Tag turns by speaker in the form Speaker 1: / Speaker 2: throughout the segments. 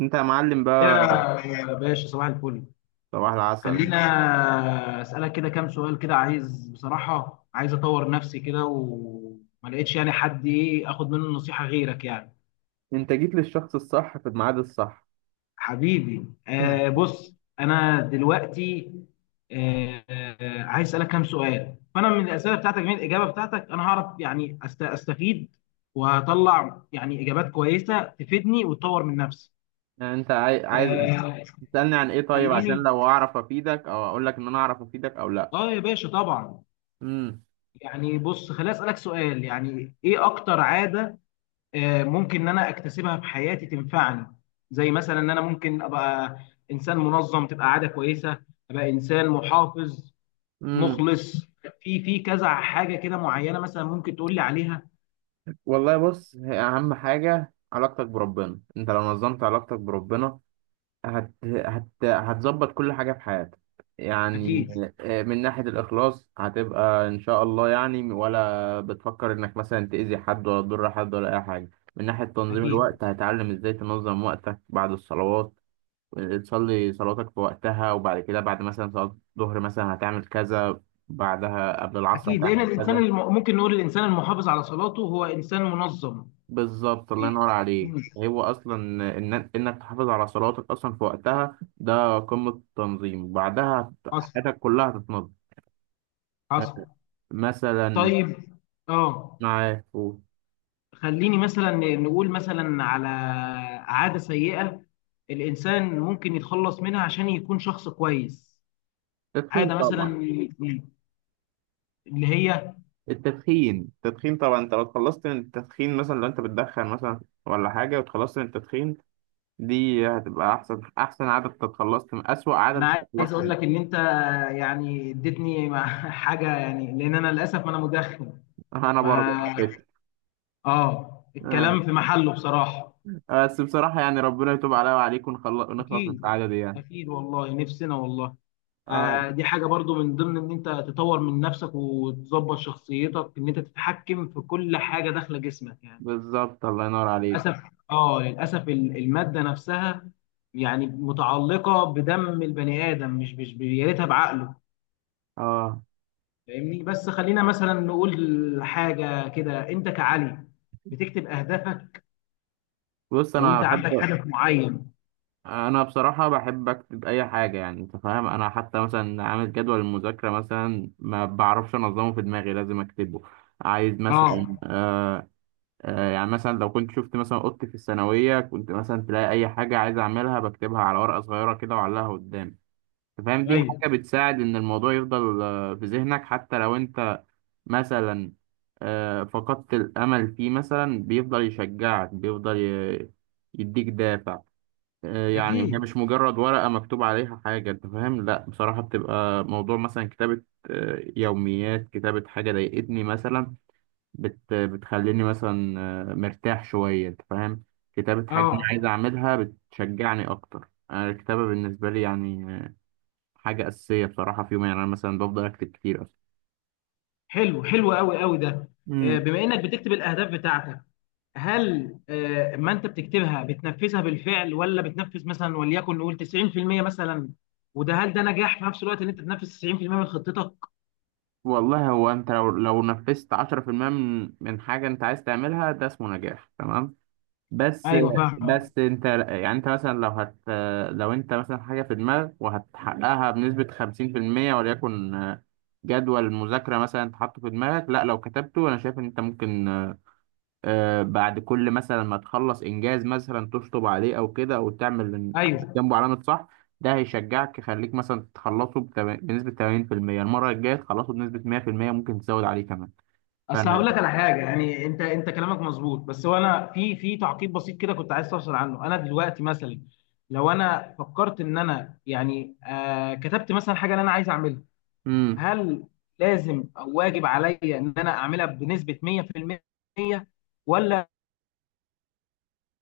Speaker 1: انت يا معلم بقى.
Speaker 2: يا باشا صباح الفل.
Speaker 1: صباح العسل.
Speaker 2: خلينا اسالك كده كام سؤال كده، عايز بصراحه، عايز اطور نفسي كده وما لقيتش يعني حد ايه اخد منه نصيحه غيرك يعني.
Speaker 1: انت جيت للشخص الصح في الميعاد الصح.
Speaker 2: حبيبي، بص انا دلوقتي آه عايز اسالك كام سؤال، فانا من الاسئله بتاعتك، من الاجابه بتاعتك انا هعرف يعني استفيد وهطلع يعني اجابات كويسه تفيدني وتطور من نفسي.
Speaker 1: يعني انت عايز
Speaker 2: آه
Speaker 1: تسألني عن ايه؟ طيب عشان
Speaker 2: خليني.
Speaker 1: لو اعرف افيدك او اقول لك ان انا اعرف افيدك او لا.
Speaker 2: اه يا باشا طبعا.
Speaker 1: امم
Speaker 2: يعني بص، خليني اسالك سؤال، يعني ايه اكتر عاده ممكن ان انا اكتسبها في حياتي تنفعني؟ زي مثلا ان انا ممكن ابقى انسان منظم، تبقى عاده كويسه، ابقى انسان محافظ
Speaker 1: امم
Speaker 2: مخلص. في كذا حاجه كده معينه مثلا ممكن تقول لي عليها؟
Speaker 1: والله بص، هي اهم حاجة علاقتك بربنا. انت لو نظمت علاقتك بربنا هتظبط كل حاجة في حياتك يعني.
Speaker 2: اكيد.
Speaker 1: من ناحية الإخلاص هتبقى إن شاء الله يعني، ولا بتفكر إنك مثلا تأذي حد ولا تضر حد ولا أي حاجة. من ناحية تنظيم
Speaker 2: اكيد.
Speaker 1: الوقت هتعلم إزاي تنظم وقتك بعد الصلوات. تصلي صلاتك في وقتها، وبعد كده بعد مثلا صلاة الظهر مثلا هتعمل كذا، بعدها قبل العصر
Speaker 2: اكيد لان
Speaker 1: هتعمل
Speaker 2: الانسان
Speaker 1: كذا.
Speaker 2: ممكن نقول الانسان المحافظ على صلاته هو انسان منظم.
Speaker 1: بالظبط الله
Speaker 2: إيه.
Speaker 1: ينور عليك.
Speaker 2: مم.
Speaker 1: هو اصلا إن انك تحافظ على صلواتك اصلا في وقتها ده قمة التنظيم. بعدها
Speaker 2: حصل.
Speaker 1: حياتك كلها هتتنظم
Speaker 2: حصل.
Speaker 1: مثلا.
Speaker 2: طيب، اه،
Speaker 1: معاه قول.
Speaker 2: خليني مثلا نقول مثلا على عادة سيئة الإنسان ممكن يتخلص منها عشان يكون شخص كويس،
Speaker 1: تدخين
Speaker 2: عادة
Speaker 1: طبعا.
Speaker 2: مثلا اللي هي…
Speaker 1: التدخين. التدخين طبعا، انت لو اتخلصت من التدخين مثلا، لو انت بتدخن مثلا ولا حاجة واتخلصت من التدخين، دي هتبقى احسن احسن عادة. انت اتخلصت من اسوأ عادة انت
Speaker 2: أنا عايز
Speaker 1: اتخلصت
Speaker 2: أقول
Speaker 1: منها.
Speaker 2: لك إن أنت يعني اديتني مع حاجة، يعني لأن أنا للأسف أنا مدخن.
Speaker 1: انا
Speaker 2: ف
Speaker 1: برضه على فكرة. آه.
Speaker 2: الكلام في محله بصراحة.
Speaker 1: بس بصراحة يعني ربنا يتوب عليا وعليك ونخلص من
Speaker 2: أكيد.
Speaker 1: العادة دي يعني.
Speaker 2: أكيد والله، نفسنا والله.
Speaker 1: آه.
Speaker 2: آه، دي حاجة برضو من ضمن إن أنت تطور من نفسك وتظبط شخصيتك، إن أنت تتحكم في كل حاجة داخلة جسمك يعني.
Speaker 1: بالظبط الله ينور عليك.
Speaker 2: للاسف. اه للاسف الماده نفسها يعني متعلقه بدم البني ادم، مش يا ريتها بعقله،
Speaker 1: اه،
Speaker 2: فاهمني؟ بس خلينا مثلا نقول حاجه كده، انت كعلي بتكتب اهدافك،
Speaker 1: بص.
Speaker 2: لو
Speaker 1: انا
Speaker 2: انت عندك
Speaker 1: بحب،
Speaker 2: هدف معين.
Speaker 1: انا بصراحه بحب اكتب اي حاجه، يعني انت فاهم؟ انا حتى مثلا عامل جدول المذاكره مثلا ما بعرفش انظمه في دماغي، لازم اكتبه. عايز مثلا
Speaker 2: اه.
Speaker 1: يعني، مثلا لو كنت شفت مثلا اوضتي في الثانويه كنت مثلا تلاقي اي حاجه عايز اعملها بكتبها على ورقه صغيره كده واعلقها قدامي. انت فاهم؟ دي
Speaker 2: ايوه.
Speaker 1: حاجه بتساعد ان الموضوع يفضل في ذهنك، حتى لو انت مثلا فقدت الأمل فيه مثلا، بيفضل يشجعك، بيفضل يديك دافع. يعني هي
Speaker 2: اكيد.
Speaker 1: مش مجرد ورقة مكتوب عليها حاجة، أنت فاهم؟ لأ، بصراحة بتبقى موضوع مثلا كتابة يوميات، كتابة حاجة ضايقتني مثلا بتخليني مثلا مرتاح شوية، أنت فاهم؟ كتابة حاجة أنا عايز
Speaker 2: اه.
Speaker 1: أعملها بتشجعني أكتر. أنا الكتابة بالنسبة لي يعني حاجة أساسية بصراحة في يومي يعني. أنا مثلا بفضل أكتب كتير
Speaker 2: حلو، حلو قوي قوي ده. آه،
Speaker 1: أصلا.
Speaker 2: بما انك بتكتب الاهداف بتاعتك، هل ما انت بتكتبها بتنفذها بالفعل، ولا بتنفذ مثلا وليكن نقول 90% مثلا؟ وده، هل ده نجاح في نفس الوقت ان انت تنفذ 90% من خطتك؟
Speaker 1: والله هو انت لو نفذت 10% من حاجة انت عايز تعملها ده اسمه نجاح تمام. بس
Speaker 2: ايوه فاهم.
Speaker 1: بس انت يعني، انت مثلا لو انت مثلا حاجة في دماغك وهتحققها بنسبة 50% وليكن. جدول مذاكرة مثلا انت حاطه في دماغك، لا، لو كتبته انا شايف ان انت ممكن بعد كل مثلا ما تخلص انجاز مثلا تشطب عليه او كده، او تعمل
Speaker 2: ايوه،
Speaker 1: جنبه علامه صح. ده هيشجعك يخليك مثلا تخلصه بنسبه 80%، المره الجايه تخلصه بنسبه 100%، ممكن تزود عليه كمان.
Speaker 2: اصل هقول
Speaker 1: فانا.
Speaker 2: لك على حاجه يعني، انت كلامك مظبوط، بس هو انا في تعقيب بسيط كده كنت عايز اوصل عنه. انا دلوقتي مثلا لو انا فكرت ان انا يعني كتبت مثلا حاجه اللي انا عايز اعملها،
Speaker 1: امم،
Speaker 2: هل لازم او واجب عليا ان انا اعملها بنسبه 100%؟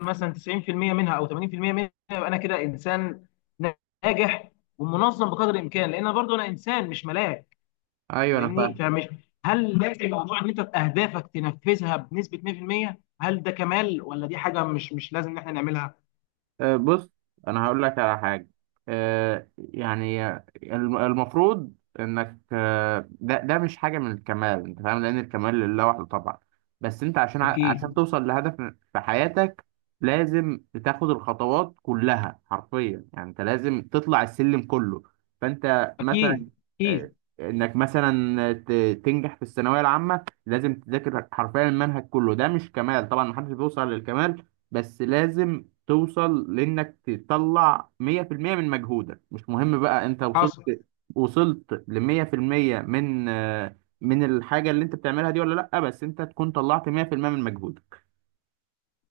Speaker 2: مثلا 90% منها او 80% منها يبقى انا كده انسان ناجح ومنظم بقدر الامكان، لان برضه انا انسان مش ملاك،
Speaker 1: ايوه انا
Speaker 2: فاهمني؟
Speaker 1: فاهم.
Speaker 2: فمش، هل لازم موضوع ان انت اهدافك تنفذها بنسبه 100%؟ هل ده كمال ولا دي حاجه مش لازم ان احنا نعملها؟
Speaker 1: بص، انا هقول لك على حاجه يعني، المفروض انك، ده مش حاجه من الكمال، انت فاهم، لان الكمال لله وحده طبعا. بس انت عشان عشان
Speaker 2: اكيد.
Speaker 1: توصل لهدف في حياتك، لازم تاخد الخطوات كلها حرفيا يعني. انت لازم تطلع السلم كله. فانت مثلا
Speaker 2: اكيد.
Speaker 1: آه،
Speaker 2: اكيد.
Speaker 1: انك مثلا تنجح في الثانويه العامه لازم تذاكر حرفيا المنهج كله. ده مش كمال طبعا، محدش بيوصل للكمال، بس لازم توصل لانك تطلع 100% من مجهودك. مش مهم بقى انت
Speaker 2: حصل.
Speaker 1: وصلت ل 100% من من الحاجه اللي انت بتعملها دي ولا لا، بس انت تكون طلعت 100% من مجهودك.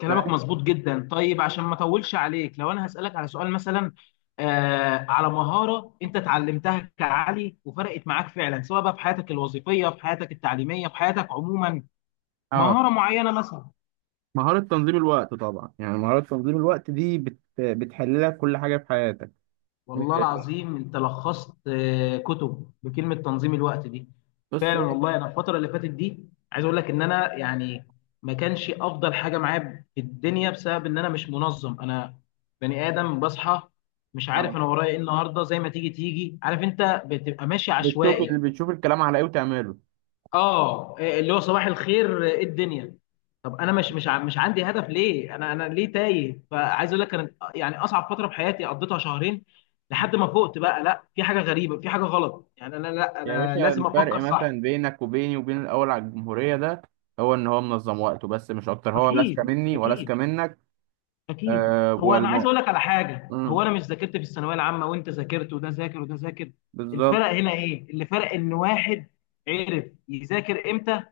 Speaker 2: كلامك
Speaker 1: ف...
Speaker 2: مظبوط جدا. طيب عشان ما اطولش عليك، لو انا هسألك على سؤال مثلا على مهارة انت اتعلمتها كعلي وفرقت معاك فعلا، سواء بقى في حياتك الوظيفية، في حياتك التعليمية، في حياتك عموما،
Speaker 1: اه،
Speaker 2: مهارة معينة مثلا.
Speaker 1: مهاره تنظيم الوقت طبعا. يعني مهاره تنظيم الوقت دي بتحل لك كل حاجه في حياتك.
Speaker 2: والله
Speaker 1: إيه.
Speaker 2: العظيم انت لخصت كتب بكلمه تنظيم الوقت دي.
Speaker 1: بص.
Speaker 2: فعلا والله، انا الفتره اللي فاتت دي عايز اقول لك ان انا يعني ما كانش افضل حاجه معايا في الدنيا بسبب ان انا مش منظم. انا بني ادم بصحى مش عارف
Speaker 1: اه،
Speaker 2: انا ورايا ايه النهارده، زي ما تيجي تيجي، عارف؟ انت بتبقى ماشي عشوائي.
Speaker 1: بتشوف الكلام على ايه وتعمله.
Speaker 2: اه، إيه، اللي هو صباح الخير ايه الدنيا؟ طب انا مش مش عندي هدف ليه، انا ليه تايه؟ فعايز اقول لك كانت يعني اصعب فتره في حياتي قضيتها شهرين لحد ما فقت بقى، لا، في حاجه غريبه، في حاجه غلط يعني، انا لا،
Speaker 1: يا
Speaker 2: انا
Speaker 1: باشا،
Speaker 2: لازم
Speaker 1: الفرق
Speaker 2: افكر صح.
Speaker 1: مثلا بينك وبيني وبين الاول على الجمهوريه ده، هو ان هو منظم وقته بس، مش اكتر. هو لا اذكى
Speaker 2: اكيد.
Speaker 1: مني ولا اذكى
Speaker 2: اكيد.
Speaker 1: منك.
Speaker 2: اكيد
Speaker 1: آه
Speaker 2: هو انا عايز
Speaker 1: والم...
Speaker 2: اقول لك على حاجه، هو
Speaker 1: مم،
Speaker 2: انا مش ذاكرت في الثانويه العامه وانت ذاكرت وده ذاكر وده ذاكر.
Speaker 1: بالظبط.
Speaker 2: الفرق هنا ايه؟ اللي فرق ان واحد عرف يذاكر امتى،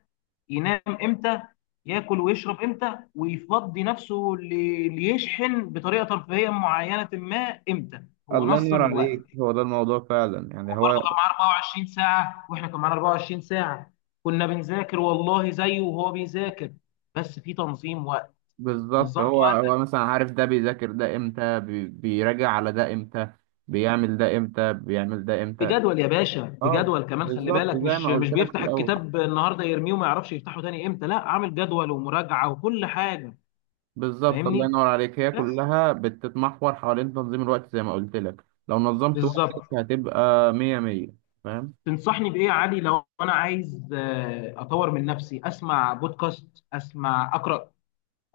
Speaker 2: ينام امتى، ياكل ويشرب امتى، ويفضي نفسه ليشحن بطريقه ترفيهيه معينه ما امتى. هو
Speaker 1: الله ينور
Speaker 2: نظم الوقت.
Speaker 1: عليك. هو ده الموضوع فعلا يعني.
Speaker 2: هو برضه
Speaker 1: هو
Speaker 2: كان معاه 24 ساعه واحنا كان معانا 24 ساعه، كنا بنذاكر والله زيه وهو بيذاكر، بس في تنظيم وقت.
Speaker 1: بالظبط.
Speaker 2: نظمت
Speaker 1: هو هو
Speaker 2: وقتك
Speaker 1: مثلا عارف ده بيذاكر ده امتى، بيراجع على ده امتى، بيعمل ده امتى، بيعمل ده امتى.
Speaker 2: بجدول يا باشا،
Speaker 1: اه
Speaker 2: بجدول كمان، خلي
Speaker 1: بالظبط،
Speaker 2: بالك،
Speaker 1: زي
Speaker 2: مش
Speaker 1: ما
Speaker 2: مش
Speaker 1: قلت لك في
Speaker 2: بيفتح
Speaker 1: الاول.
Speaker 2: الكتاب النهارده يرميه وما يعرفش يفتحه تاني امتى، لا، عامل جدول ومراجعه وكل حاجه،
Speaker 1: بالظبط الله
Speaker 2: فاهمني؟
Speaker 1: ينور عليك. هي
Speaker 2: بس
Speaker 1: كلها بتتمحور حوالين تنظيم الوقت، زي ما قلت لك، لو نظمت
Speaker 2: بالظبط.
Speaker 1: وقتك هتبقى مية مية. فاهم.
Speaker 2: تنصحني بايه يا علي لو انا عايز اطور من نفسي؟ اسمع بودكاست، اسمع، اقرا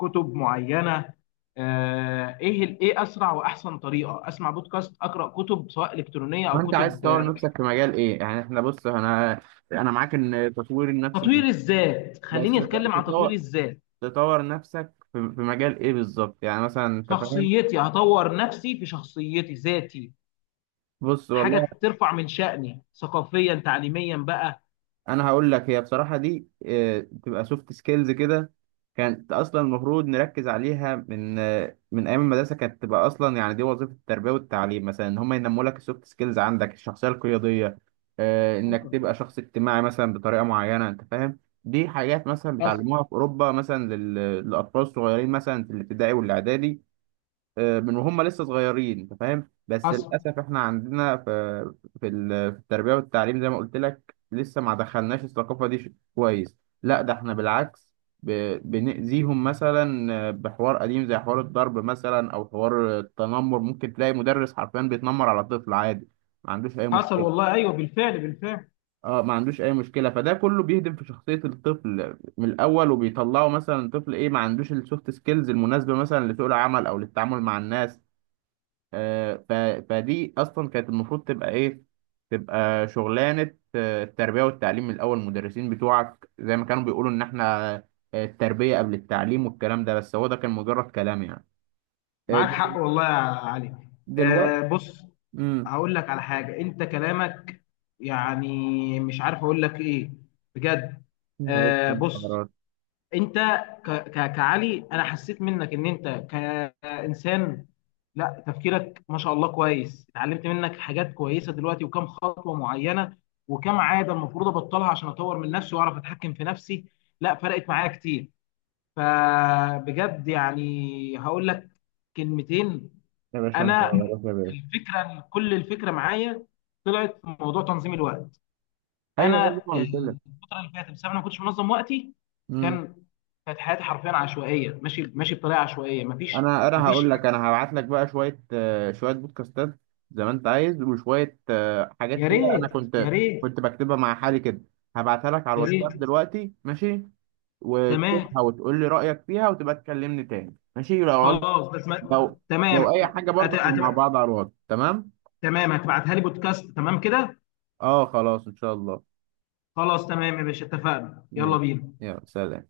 Speaker 2: كتب معينه، ايه ايه اسرع واحسن طريقه، اسمع بودكاست، اقرا كتب سواء الكترونيه او
Speaker 1: وانت عايز
Speaker 2: كتب،
Speaker 1: تطور نفسك في مجال ايه يعني؟ احنا بص، انا، انا معاك ان تطوير النفس
Speaker 2: تطوير
Speaker 1: مهم،
Speaker 2: الذات،
Speaker 1: بس
Speaker 2: خليني اتكلم عن تطوير
Speaker 1: تطور،
Speaker 2: الذات.
Speaker 1: تطور نفسك في في مجال ايه بالظبط يعني؟ مثلا انت فاهم.
Speaker 2: شخصيتي، هطور نفسي في شخصيتي، ذاتي،
Speaker 1: بص والله،
Speaker 2: حاجه ترفع من شأني ثقافيا تعليميا بقى.
Speaker 1: انا هقول لك. هي بصراحه دي تبقى سوفت سكيلز كده. كانت اصلا المفروض نركز عليها من من ايام المدرسه. كانت تبقى اصلا يعني دي وظيفه التربيه والتعليم، مثلا ان هم ينموا لك السوفت سكيلز، عندك الشخصيه القياديه، انك
Speaker 2: حصل.
Speaker 1: تبقى شخص اجتماعي مثلا بطريقه معينه، انت فاهم. دي حاجات مثلا
Speaker 2: حصل.
Speaker 1: بيتعلموها في اوروبا مثلا للاطفال الصغيرين مثلا في الابتدائي والاعدادي، من وهم لسه صغيرين، انت فاهم. بس
Speaker 2: حصل.
Speaker 1: للاسف احنا عندنا في في التربيه والتعليم، زي ما قلت لك، لسه ما دخلناش الثقافه دي. كويس. لا ده احنا بالعكس بنأذيهم مثلا بحوار قديم زي حوار الضرب مثلا او حوار التنمر. ممكن تلاقي مدرس حرفيا بيتنمر على طفل عادي ما عندوش اي
Speaker 2: حصل
Speaker 1: مشكله.
Speaker 2: والله، ايوه بالفعل بالفعل.
Speaker 1: اه، ما عندوش اي مشكله. فده كله بيهدم في شخصيه الطفل من الاول، وبيطلعه مثلا طفل ايه ما عندوش السوفت سكيلز المناسبه مثلا لسوق العمل او للتعامل مع الناس. آه، ف... فدي اصلا كانت المفروض تبقى ايه، تبقى شغلانه التربيه والتعليم من الاول. المدرسين بتوعك زي ما كانوا بيقولوا ان احنا التربيه قبل التعليم والكلام ده، بس هو ده كان مجرد كلام يعني. آه،
Speaker 2: معاك حق والله يا علي.
Speaker 1: دلوقتي.
Speaker 2: بص،
Speaker 1: امم
Speaker 2: هقول لك على حاجة، انت كلامك يعني مش عارف اقول لك ايه بجد.
Speaker 1: يا باشا انت
Speaker 2: بص،
Speaker 1: عبارات.
Speaker 2: انت، ك ك كعلي انا حسيت منك ان انت كإنسان، لا، تفكيرك ما شاء الله كويس، اتعلمت منك حاجات كويسة دلوقتي، وكم خطوة معينة وكم عادة المفروض ابطلها عشان اطور من نفسي واعرف اتحكم في نفسي، لا، فرقت معايا كتير، فبجد يعني هقول لك كلمتين.
Speaker 1: يا باشا انت
Speaker 2: انا
Speaker 1: عبارات. يا
Speaker 2: في
Speaker 1: باشا
Speaker 2: الفكره، كل الفكره معايا طلعت في موضوع تنظيم الوقت.
Speaker 1: ايوه
Speaker 2: انا
Speaker 1: زي ما قلت لك.
Speaker 2: الفتره اللي فاتت بسبب إن انا ما كنتش منظم وقتي،
Speaker 1: امم
Speaker 2: كان كانت حياتي حرفيا عشوائيه، ماشي ماشي بطريقه عشوائيه، مفيش،
Speaker 1: انا هقول
Speaker 2: مفيش
Speaker 1: لك. انا هبعت لك بقى شويه شويه بودكاستات زي ما انت عايز، وشويه حاجات
Speaker 2: يا
Speaker 1: كده. انا
Speaker 2: ريت، يا ريت،
Speaker 1: كنت بكتبها مع حالي كده. هبعتها لك على
Speaker 2: يا ريت.
Speaker 1: الواتساب دلوقتي، ماشي.
Speaker 2: تمام.
Speaker 1: وتشوفها وتقول لي رأيك فيها وتبقى تكلمني تاني، ماشي؟ لو عاوز،
Speaker 2: خلاص بس ما...
Speaker 1: لو
Speaker 2: تمام.
Speaker 1: أي حاجة
Speaker 2: أت...
Speaker 1: برضه احنا مع
Speaker 2: أت...
Speaker 1: بعض على الواتس، تمام؟
Speaker 2: تمام، هتبعتها لي بودكاست تمام كده.
Speaker 1: اه، خلاص إن شاء الله.
Speaker 2: خلاص تمام يا باشا، اتفقنا، يلا
Speaker 1: ماشي،
Speaker 2: بينا.
Speaker 1: يلا سلام.